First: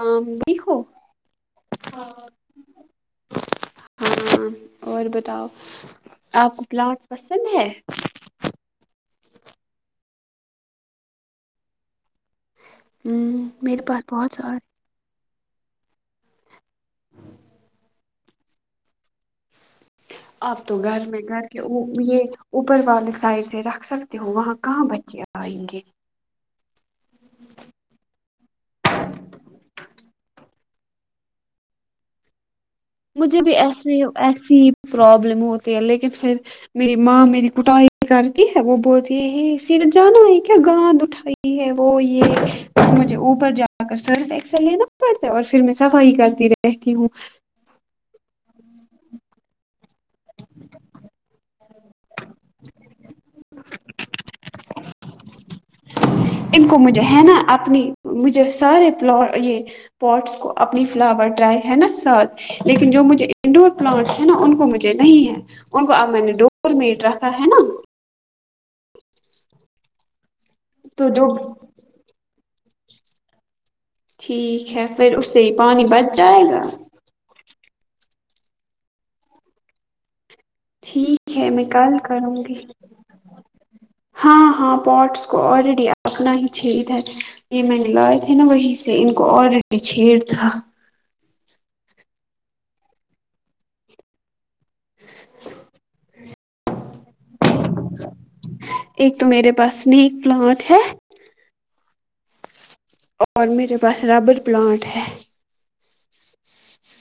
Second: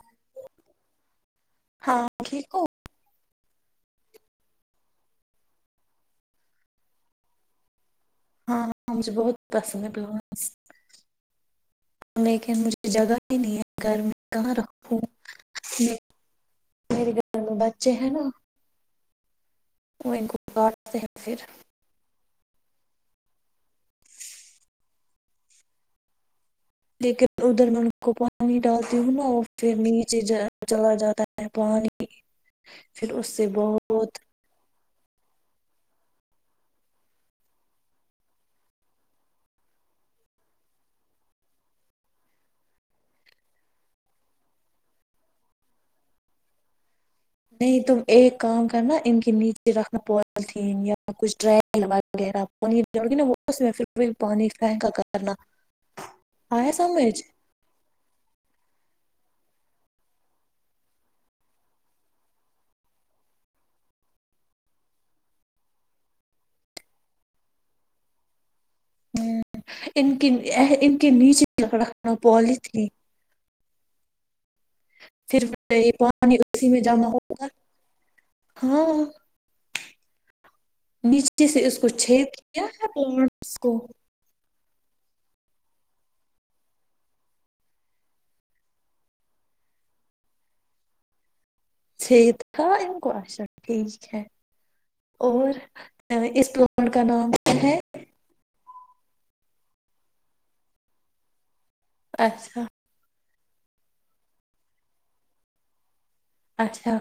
ہاں آپ ٹھیک ہوں ہاں ٹھیک ہو ہاں اور بتاؤ آپ کو پلانٹس پسند ہے ہاں ہاں مجھے بہت پسند ہے پلانٹس لیکن مجھے جگہ ہی ہوں نہیں میرے ہے پاس گھر میں بہت کہاں سارے ر میرے گھر میں بچے ہے نا وہ ان کو اب تو کاٹتے گھر ہیں میں پھر گھر کے وہ یہ اوپر والے سائڈ سے رکھ سکتے ہو وہاں کہاں بچے آئیں گے لیکن ادھر میں ان کو پہنچ پانی ڈالتی ہوں نا پھر نیچےجہ چلا جاتا ہے پانی پھر اس مجھے سے بھی ایسیے بہت ایسی ہی پرابلم ہوتی ہے لیکن پھر میری ماں میری کٹائی کرتی ہے وہ بولتی ہ سیدھا جانا یہ کیا گند اٹھائی وہ یہ مجھے اوپر جا کر سرف ایکسل لینا پڑتا اور پھر میں صفائی کرتی رہتی ہوں نہیں تم ایک کام کرنا ان کے نیچے رکھنا آلود وغیرہ پونر دیوگی نا واپس رسیول پانی ڈینکا کرنا ان آیا کو مجھے سمجھ ہے نا اپنی مجھے سارے پوٹس کو اپنی فلاور ٹائی ہے نا ساتھ لیکن جو مجھے انڈور پلانٹس ہے نا ان کو مجھے نہیں ہے ان کو اب میں نے ڈور مٹ رکھا ہے نا ہوں ان کی ہ ان تو کے جو نیچے رکھنا پولی تھیں ٹھیک ہے پھر اسی پانی وہی بچ جائے گا اسی میں جمع ہاں ٹھیک نیچے ہے میں سے اس کو کل کروں چھید گی کیا تھا پوٹس کو ہاں ہاں پوٹس کو آلریڈی اپنا ہی چھید ہے یہ میں نے لائے تھے نا وہیں سے ان کو آلریڈی چھید تھا چھید تھا ان کو اچھا ٹھیک ہے اور اس فلور کا نام کیا ہے ایک تو میرے پاس سنیک پلانٹ ہے اچھا اور میرے پاس ربر پلانٹ ہے اچھا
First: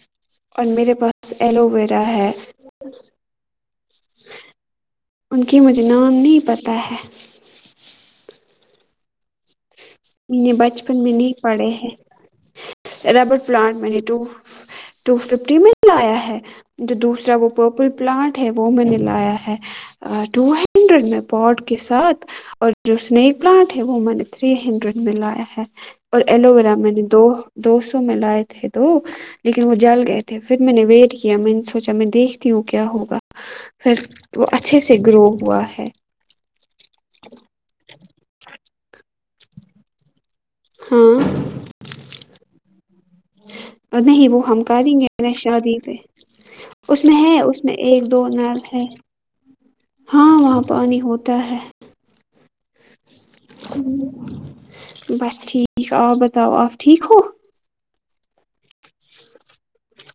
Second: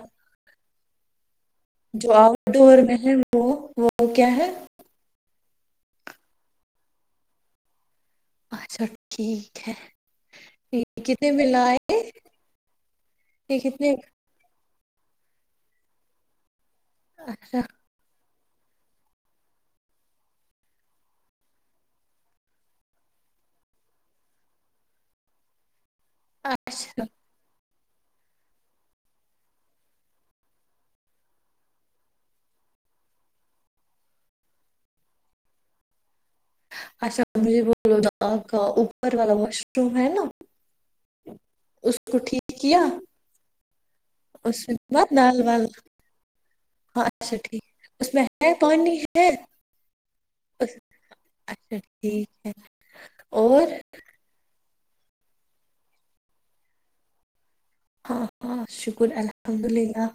اور میرے پاس ایلو ویرا جو ہے آؤٹ ڈور میں ہے وہ وہ کیا ہے ان کی مجھے نام نہیں پتہ ہے اچھا ٹھیک ہے میں نے کتنےمیں لاے یہ ربرٹ یہ پلانٹ میں کتنے نےتو ٹو ففٹی میں لایا ہے جو دوسرا وہ اچھا پرپل پلانٹ ہے وہ میں نے لایا ہے ٹو ہنڈریڈ میں پوٹ کے ساتھ اور جو اسنیک پلانٹ ہے وہ میں نے تھری ہنڈریڈ میں لایا ہے اور ایلو ویرا میں نے اچھا دو دو سو میں لائے تھے دو لیکن وہ جل گئے تھے پھر میں نے ویٹ کیا میں نے سوچا میں دیکھتی ہوں کیا ہوگا پھر وہ اچھے سے گرو ہوا ہے اچھا مجھے [unintelligible] اوپر والا واش روم ہے نا ہاں اس کو ٹھیک کیا اب نہیں وہ ہم اس میں کریں گے مت اپنے نال وال شادی پہ اس میں ہے اس میں ایک دو نل ہے ہاں وہاں اس- پانی ہوتا ہے اچھا ٹھیک ہے اور بس ٹھیک آپ بتاؤ آپ ٹھیک ہو ہاں ہاں شکر الحمد للہ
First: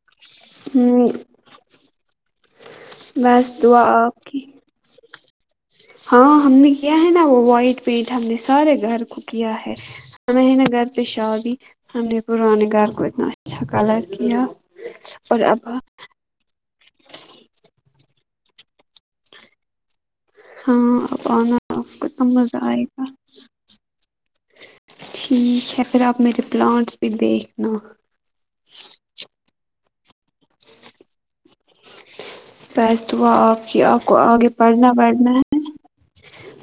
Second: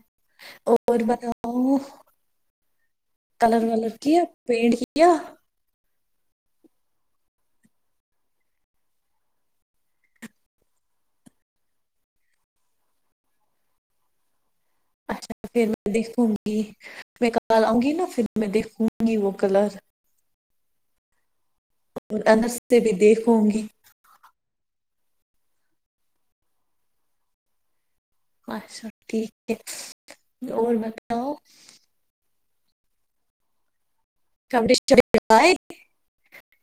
اور ہ بتاو ا ہ بس کلر دعا ولر کیا آپ کی پینٹ کیا ہاں ہم نے کیا ہے نا وہ وائٹ پینٹ ہم نے سارے گھر کو کیا ہے اب ہے نہ گھر پہ شا دی ہم نے پرانے گھر کو اتنا اچھا کلر کیا اچھا اور پھر اب میں دیکھوں گی میں کال آؤں گی نا پھر میں دیکھوں گی وہ کلر ہاں اب آنا کتنا اور اندر مزہ سے آئے بھی گا دیکھوں گی ٹھیک ہے پھر آپ میںری پلانٹس بھی دیکھنا اچھا ٹھیک ہے اور بتاؤ بس دعا آپ کی آپ کو آگے کپڑے بڑھنا شپڑے بڑھنا لائے ہے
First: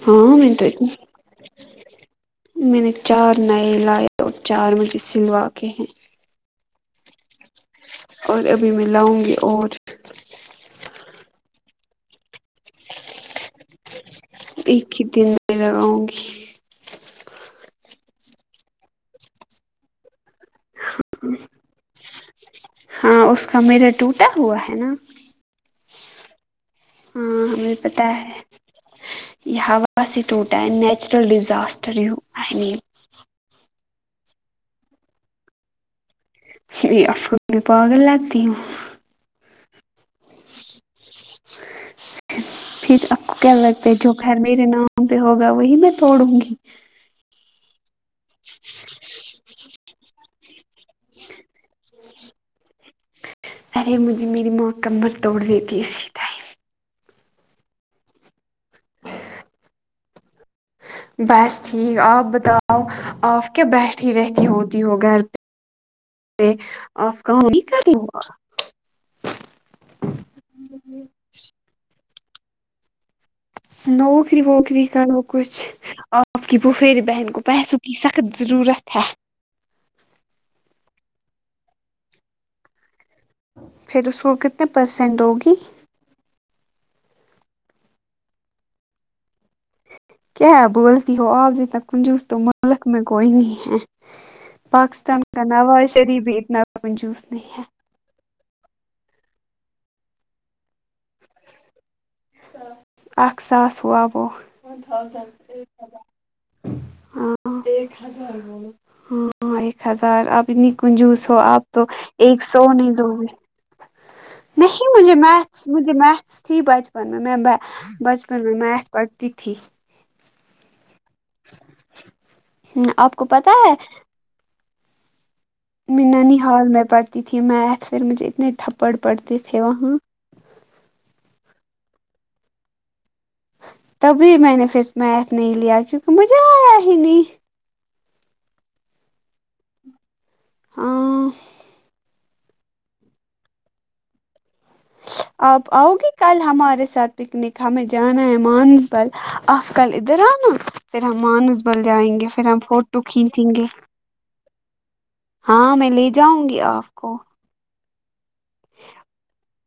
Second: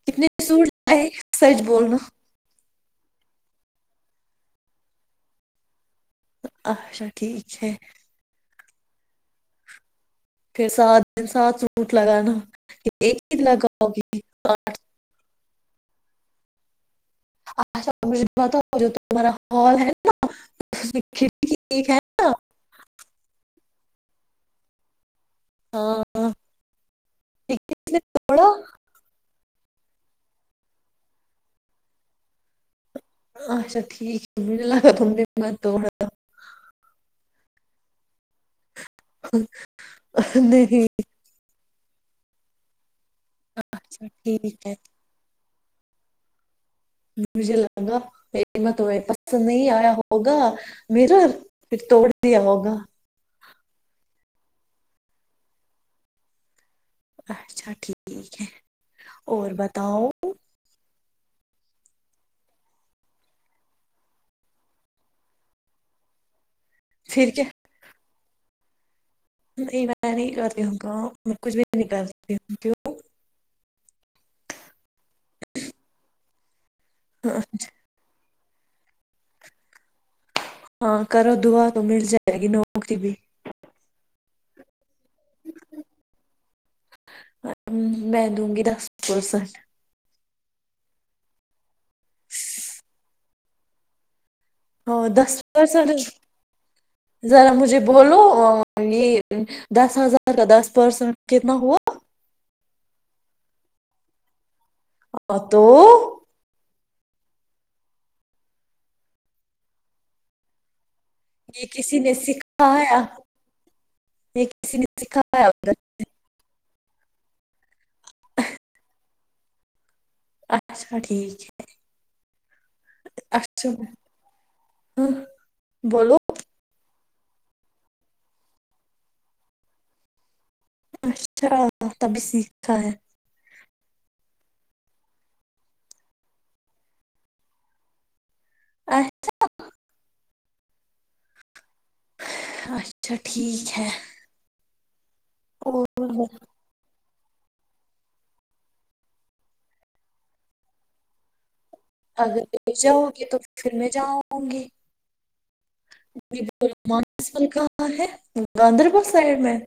کتنے ہاں میں تو سوٹ [unintelligible] سچ بولنا میں نے چار نئے لائے اور چار مجھے سلوا کے ہیں اچھا ٹھیک ہے اور ابھی میں لاؤں گی اور پھر سات دن سات سوٹ لگانا ایک کتنا لگاؤ گی ایک ہی دن میں لگاؤں گی اچھا مجھے بتا جو تمہارا ہال ہے نا [unintelligible] ہاں اس کا میرور ٹوٹا ہوا ہے نا ہاں ہاں ٹھیک ہے ہمیں اس نے پتا ہے توڑا یہ ہوا یہ ٹوٹا نیچرل ڈیزاسٹر ہو اچا ٹھیک ہے مجھے لگا [unintelligible] یہ [unintelligible] میں پاگل لگتی ہوں نہیں پھر آپ کو کیا لگتا ہے اچھا جو گھر میرے ٹھیک ہے نام پہ ہوگا وہی میں توڑوں گی مجھے لگا [unintelligible] تمہیں پسند نہیں آیا ہوگا میرر پھر توڑ دیا ہوگا ارے مجھے میری ماں کمر توڑ دیتی اسی ٹائم اچھا ٹھیک ہے اور بتاؤ بس ٹھیک آپ بتاؤ آپ کیا بیٹھی رہتی ہوتی ہو گھر پہ فے آپ پھر کام کیا نیکری نہیں میں نہیں کرتی ہو کام میں کچھ بھی نہیں کرتی ہوں نوکری ووکری کرو کچھ آپ کی فوفری بہن کو پیسوں کی سخت ضرورت ہے ہاں کرو دعا تو مل جائے گی نوکری بھی پھر اس کو کتنی پرسینٹ ہوگی میں دوں گی دس پرسنٹ کیا ہے بولتی ہو آپ جتنا کنجوس تو ملک میں کوئی نہیں ہے ہاں پاکستان دس کا نواز پرسنٹ شریف بھی اتنا منجوس ذرا نہیں ہے مجھے بولو یہ دس ہزار کا دس پرسینٹ کتنا ہوا ا ساس ہوا وہ تو ہاں ایک ہزار ہاں ایک ہزار اب اتنی کنجوس تو آپ یہ تو کسی نے ایک سو نہیں سکھایا دو گے یہ کسی نے نہیں مجھے م سکھایا مجھے متس تھی بچپن میں میں بچپن متھ پڑھتی تھی اچھا ٹھیک ہے آپ کو پتہ ہے اچا ہ منانی ہال میں پڑھتی تھی میتھ پھر مجھے اتنے تھپڑ پڑھتے تھے وہاں اچھا تبھی سیکھ خا ہے تبھی میں نے پھر میتھ نہیں لیا کیونکہ مجھے آیا ہی نہیں اچھا ہاں اچھا ٹھیک ہے آپ اور آؤ گی کل ہمارے ساتھ پکنک ہمیں جانا ہے مانسبل آف کل ادھر آنا پھر ہم مانسبل بل جائیں گے اگر پھر ہم لے فوٹو جاؤ تو کھینچیں گے پھر میں جاؤں گی ہاں میں لے بھی جاؤں گی بولو، آپ کو مانسبل ہے گاندربل سائڈ میں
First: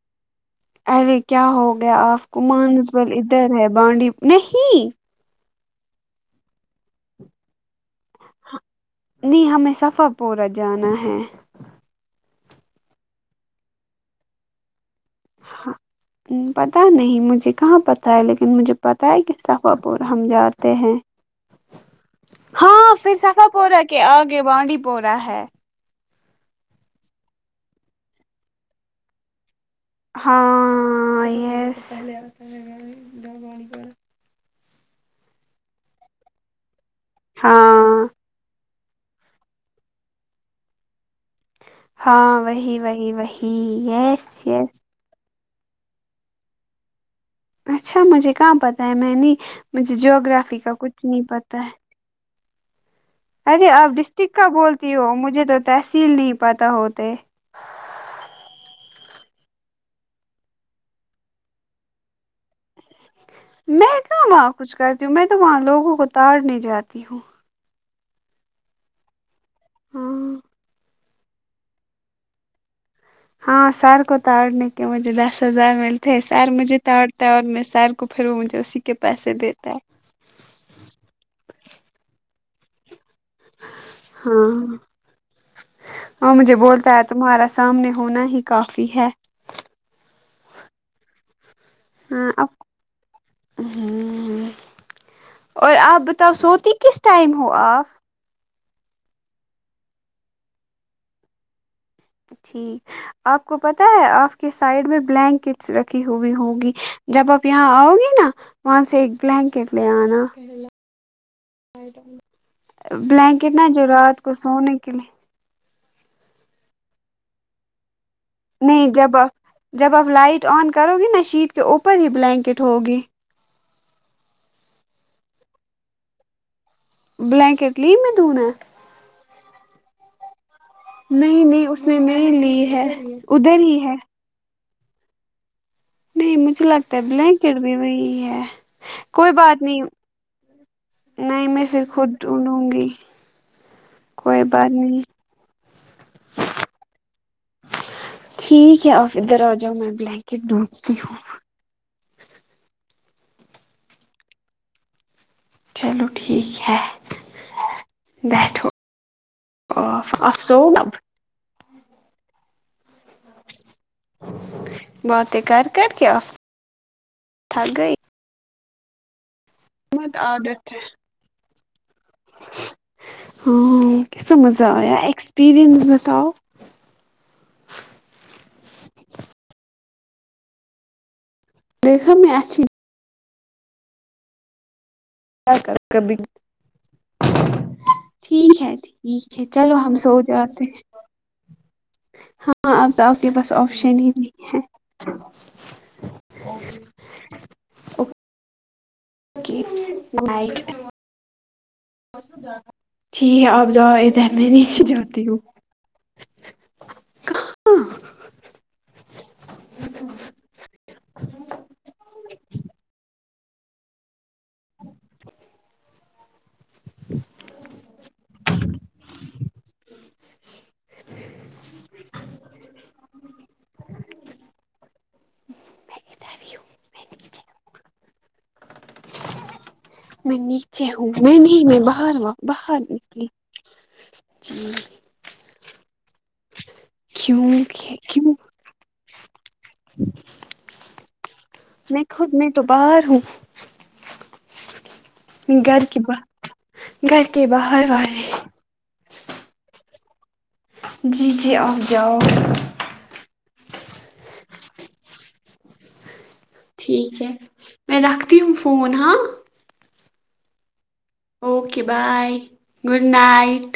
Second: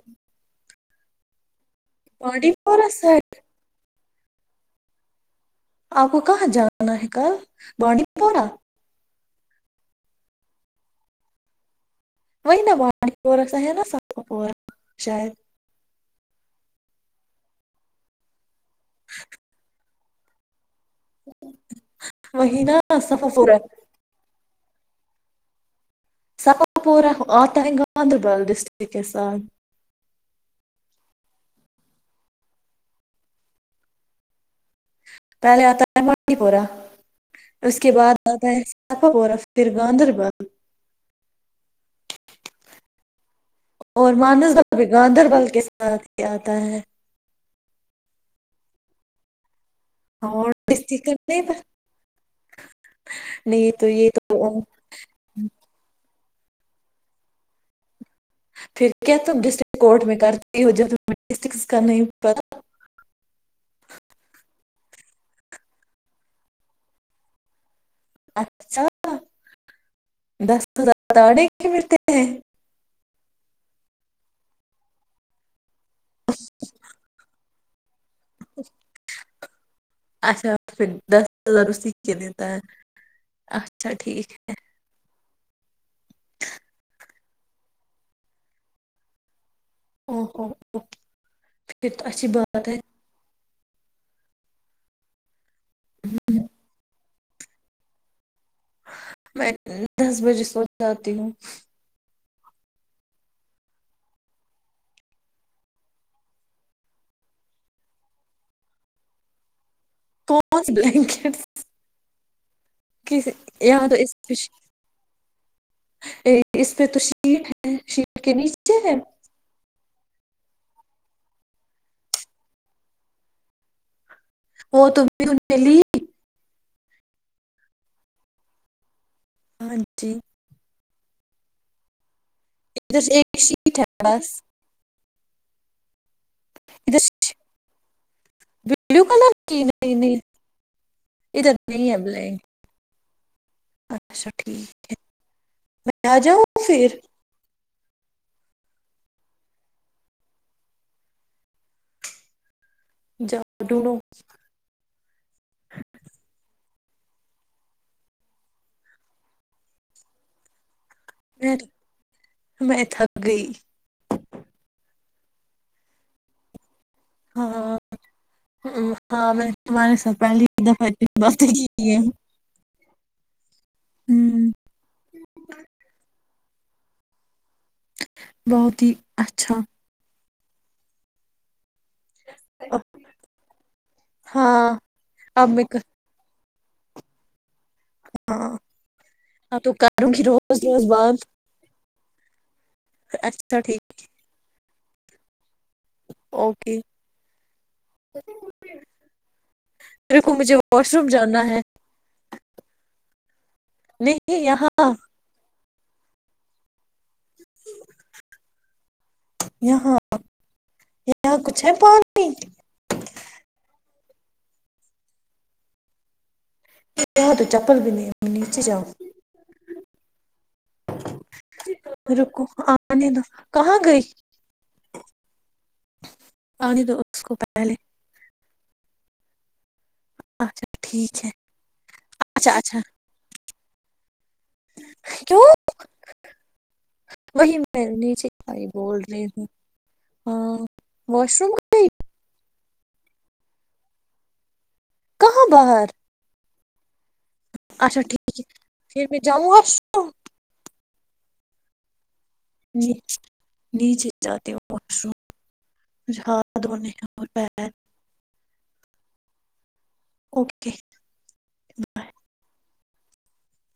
ارے کیا ہو گیا آپ کو بانڈی پورہ مانسبل سائڈ ادھر ہے بانڈی نہیں آپ کو کہاں جانا ہے کل بانڈی پورہ نہیں ہمیں صفر پورا جانا ہے وہاں نہ وہ پورسا ہے نا سب کو پورشید ہاں پتہ نہیں مجھے کہاں پتہ ہے لیکن مجھے پتہ ہے کہ صفح پور ہم جاتے ہیں ہاں پھر صفا پورہ کے آگے بانڈی پورہ ہے سفا پورہ آتا ہے گاندربل ڈسٹک کے کے ساتھ ہاں یس پہلے آتا ہے مانی پورا اور اس کے ہاں بعد آتا ہے صفا پورا پھر گاندربل ہاں وہی وہی وہی اور یس یس مانسبل بھی گاندربل کے ساتھ ہی آتا ہے اچھا مجھے کہاں پتاہ ہے میں نے مجھے اور جیوگرافی کا کچھ نہیں ڈسٹرکٹ پتا ہے پتہ ارے نہیں تو آپ یہ ڈسٹرک کا تو بولتی ہو مجھے تو تحصیل نہیں پتہ ہوتے پھر کیا تم ڈسٹرک کورٹ میں کرتے ہو جب ڈسٹرکٹ کا نہیں پتا میں کہماں کچھ کرتی ہوں میں تو وہاں لوگوں کو تاڑنے جاتی ہوں اچھا ہاں دس ملتے ہیں [unintelligible] ہاں سر کو توڑنے کے مجھے دس ہزار ملتے سر مجھے توڑتا اور میں سر تو پھر وہ مجھے اسی کے پیسے دیتا ہے اچھا پھر دس ہزار اسی کے دیتا ہے اچھا ٹھیک ہاں ہاں مجھے بولتا ہے تمہارا سامنے ہونا ہی کافی ہے اوو او پھر تو اچھی بات ہے ہ اور آپ بتاؤ سوتی کس ٹائم ہو آپ میں دس بجے سو جاتی ہوں [inaudible] آپ کو پتا ہے آپ کے سائڈ میں بلینکٹس رکھی ہوئی ہوگی جب آپ یہاں آؤ گی نا وہاں سے ایک بلینکٹ لے آنا کون سی بلینکٹ بلینکٹ نا جو یہاں تو اس رات کو پہ سونے کے لیے اس پے تو شیٹ ہے شیٹ کے نیچے نہیں ہے جب آپ جب آپ لائٹ آن کرو گی نہا شیٹ کے اوپر ہی بلینکٹ ہوگی [unintelligible] بلینکٹ لی میں دونے ہاں جی نہیں نہیں اس نے نہیں لی ہے ایک ادھر ہی شیٹ ہے بس نہیں مجھے لگتا ہے ادھر بلینکٹ بھی وہی ہے بلو کلر کوئی بات کی نہیں نہیں ادھر میں پھر ہے خود بلینک ڈونڈوں گی اچھا کوئی ٹھیک بات ہے نہیں میں آ جاؤں پھر ٹھیک ہے آپ ادھر آ جاؤ میں بلینکٹ ڈھونڈتی ہوں جو دھنوں چلو ٹھیک ہے بیٹھو [unintelligible] اور میں میں تھک گئی باتیں کر کر کیا تھک گئی ہ ہاں میں تمہارے مت ساتھ پہلی عادت ہے دفعہ اتنی باتے کی ہے ہاں کیسا مزہ آیا ایکسپیرینس بتاؤ بہت ہی اچھا دیکھا میں آج ہاں اب میں کر- [unintelligible] ہاں ٹھیک ہے ٹھیک ہے ہاں تو چلو ہم کروں سو گی روز جاتے ہیں روز بات ہاں اب تو آپ کے پاس اچھا ٹھیک آپشن ہی نہیں ہے اوکے اوکے نائٹ کج [inaudible] ر جانا ہے ٹھیک ہے آپ جا ادھر نہیں میں نیچے یہاں جاتی ہوں [unintelligible] کہاں یہاں یہاں کچھ ہے پانی [unintelligible] ب تو چپل بھی نہیں نیچے جاؤ [inaudible] رکو آنے دو کہاں گئی میں ادھر ہی آانی دو اس کو ہوں پہلے [unintelligible] میں اچھا نیچے ہوں ٹھیک ہے میں نہیں میں بہار اچھا اچھا بہار نکلی جی کیوں کیوں وہی میں نیچے کیوں بھائی بول رہی ہوں ہاں واش روم گئی میں خود میں تو باہر ہوں کہاں گھر باہر کی بات گھر کے باہر اچھا ٹھیک ہے پھر بھی جاموں آپ جی جی آپ جاؤ نیچے جاتے واشروم ٹھیک ہے میں رکھتی ہوں فون ہاں okay okay bye good night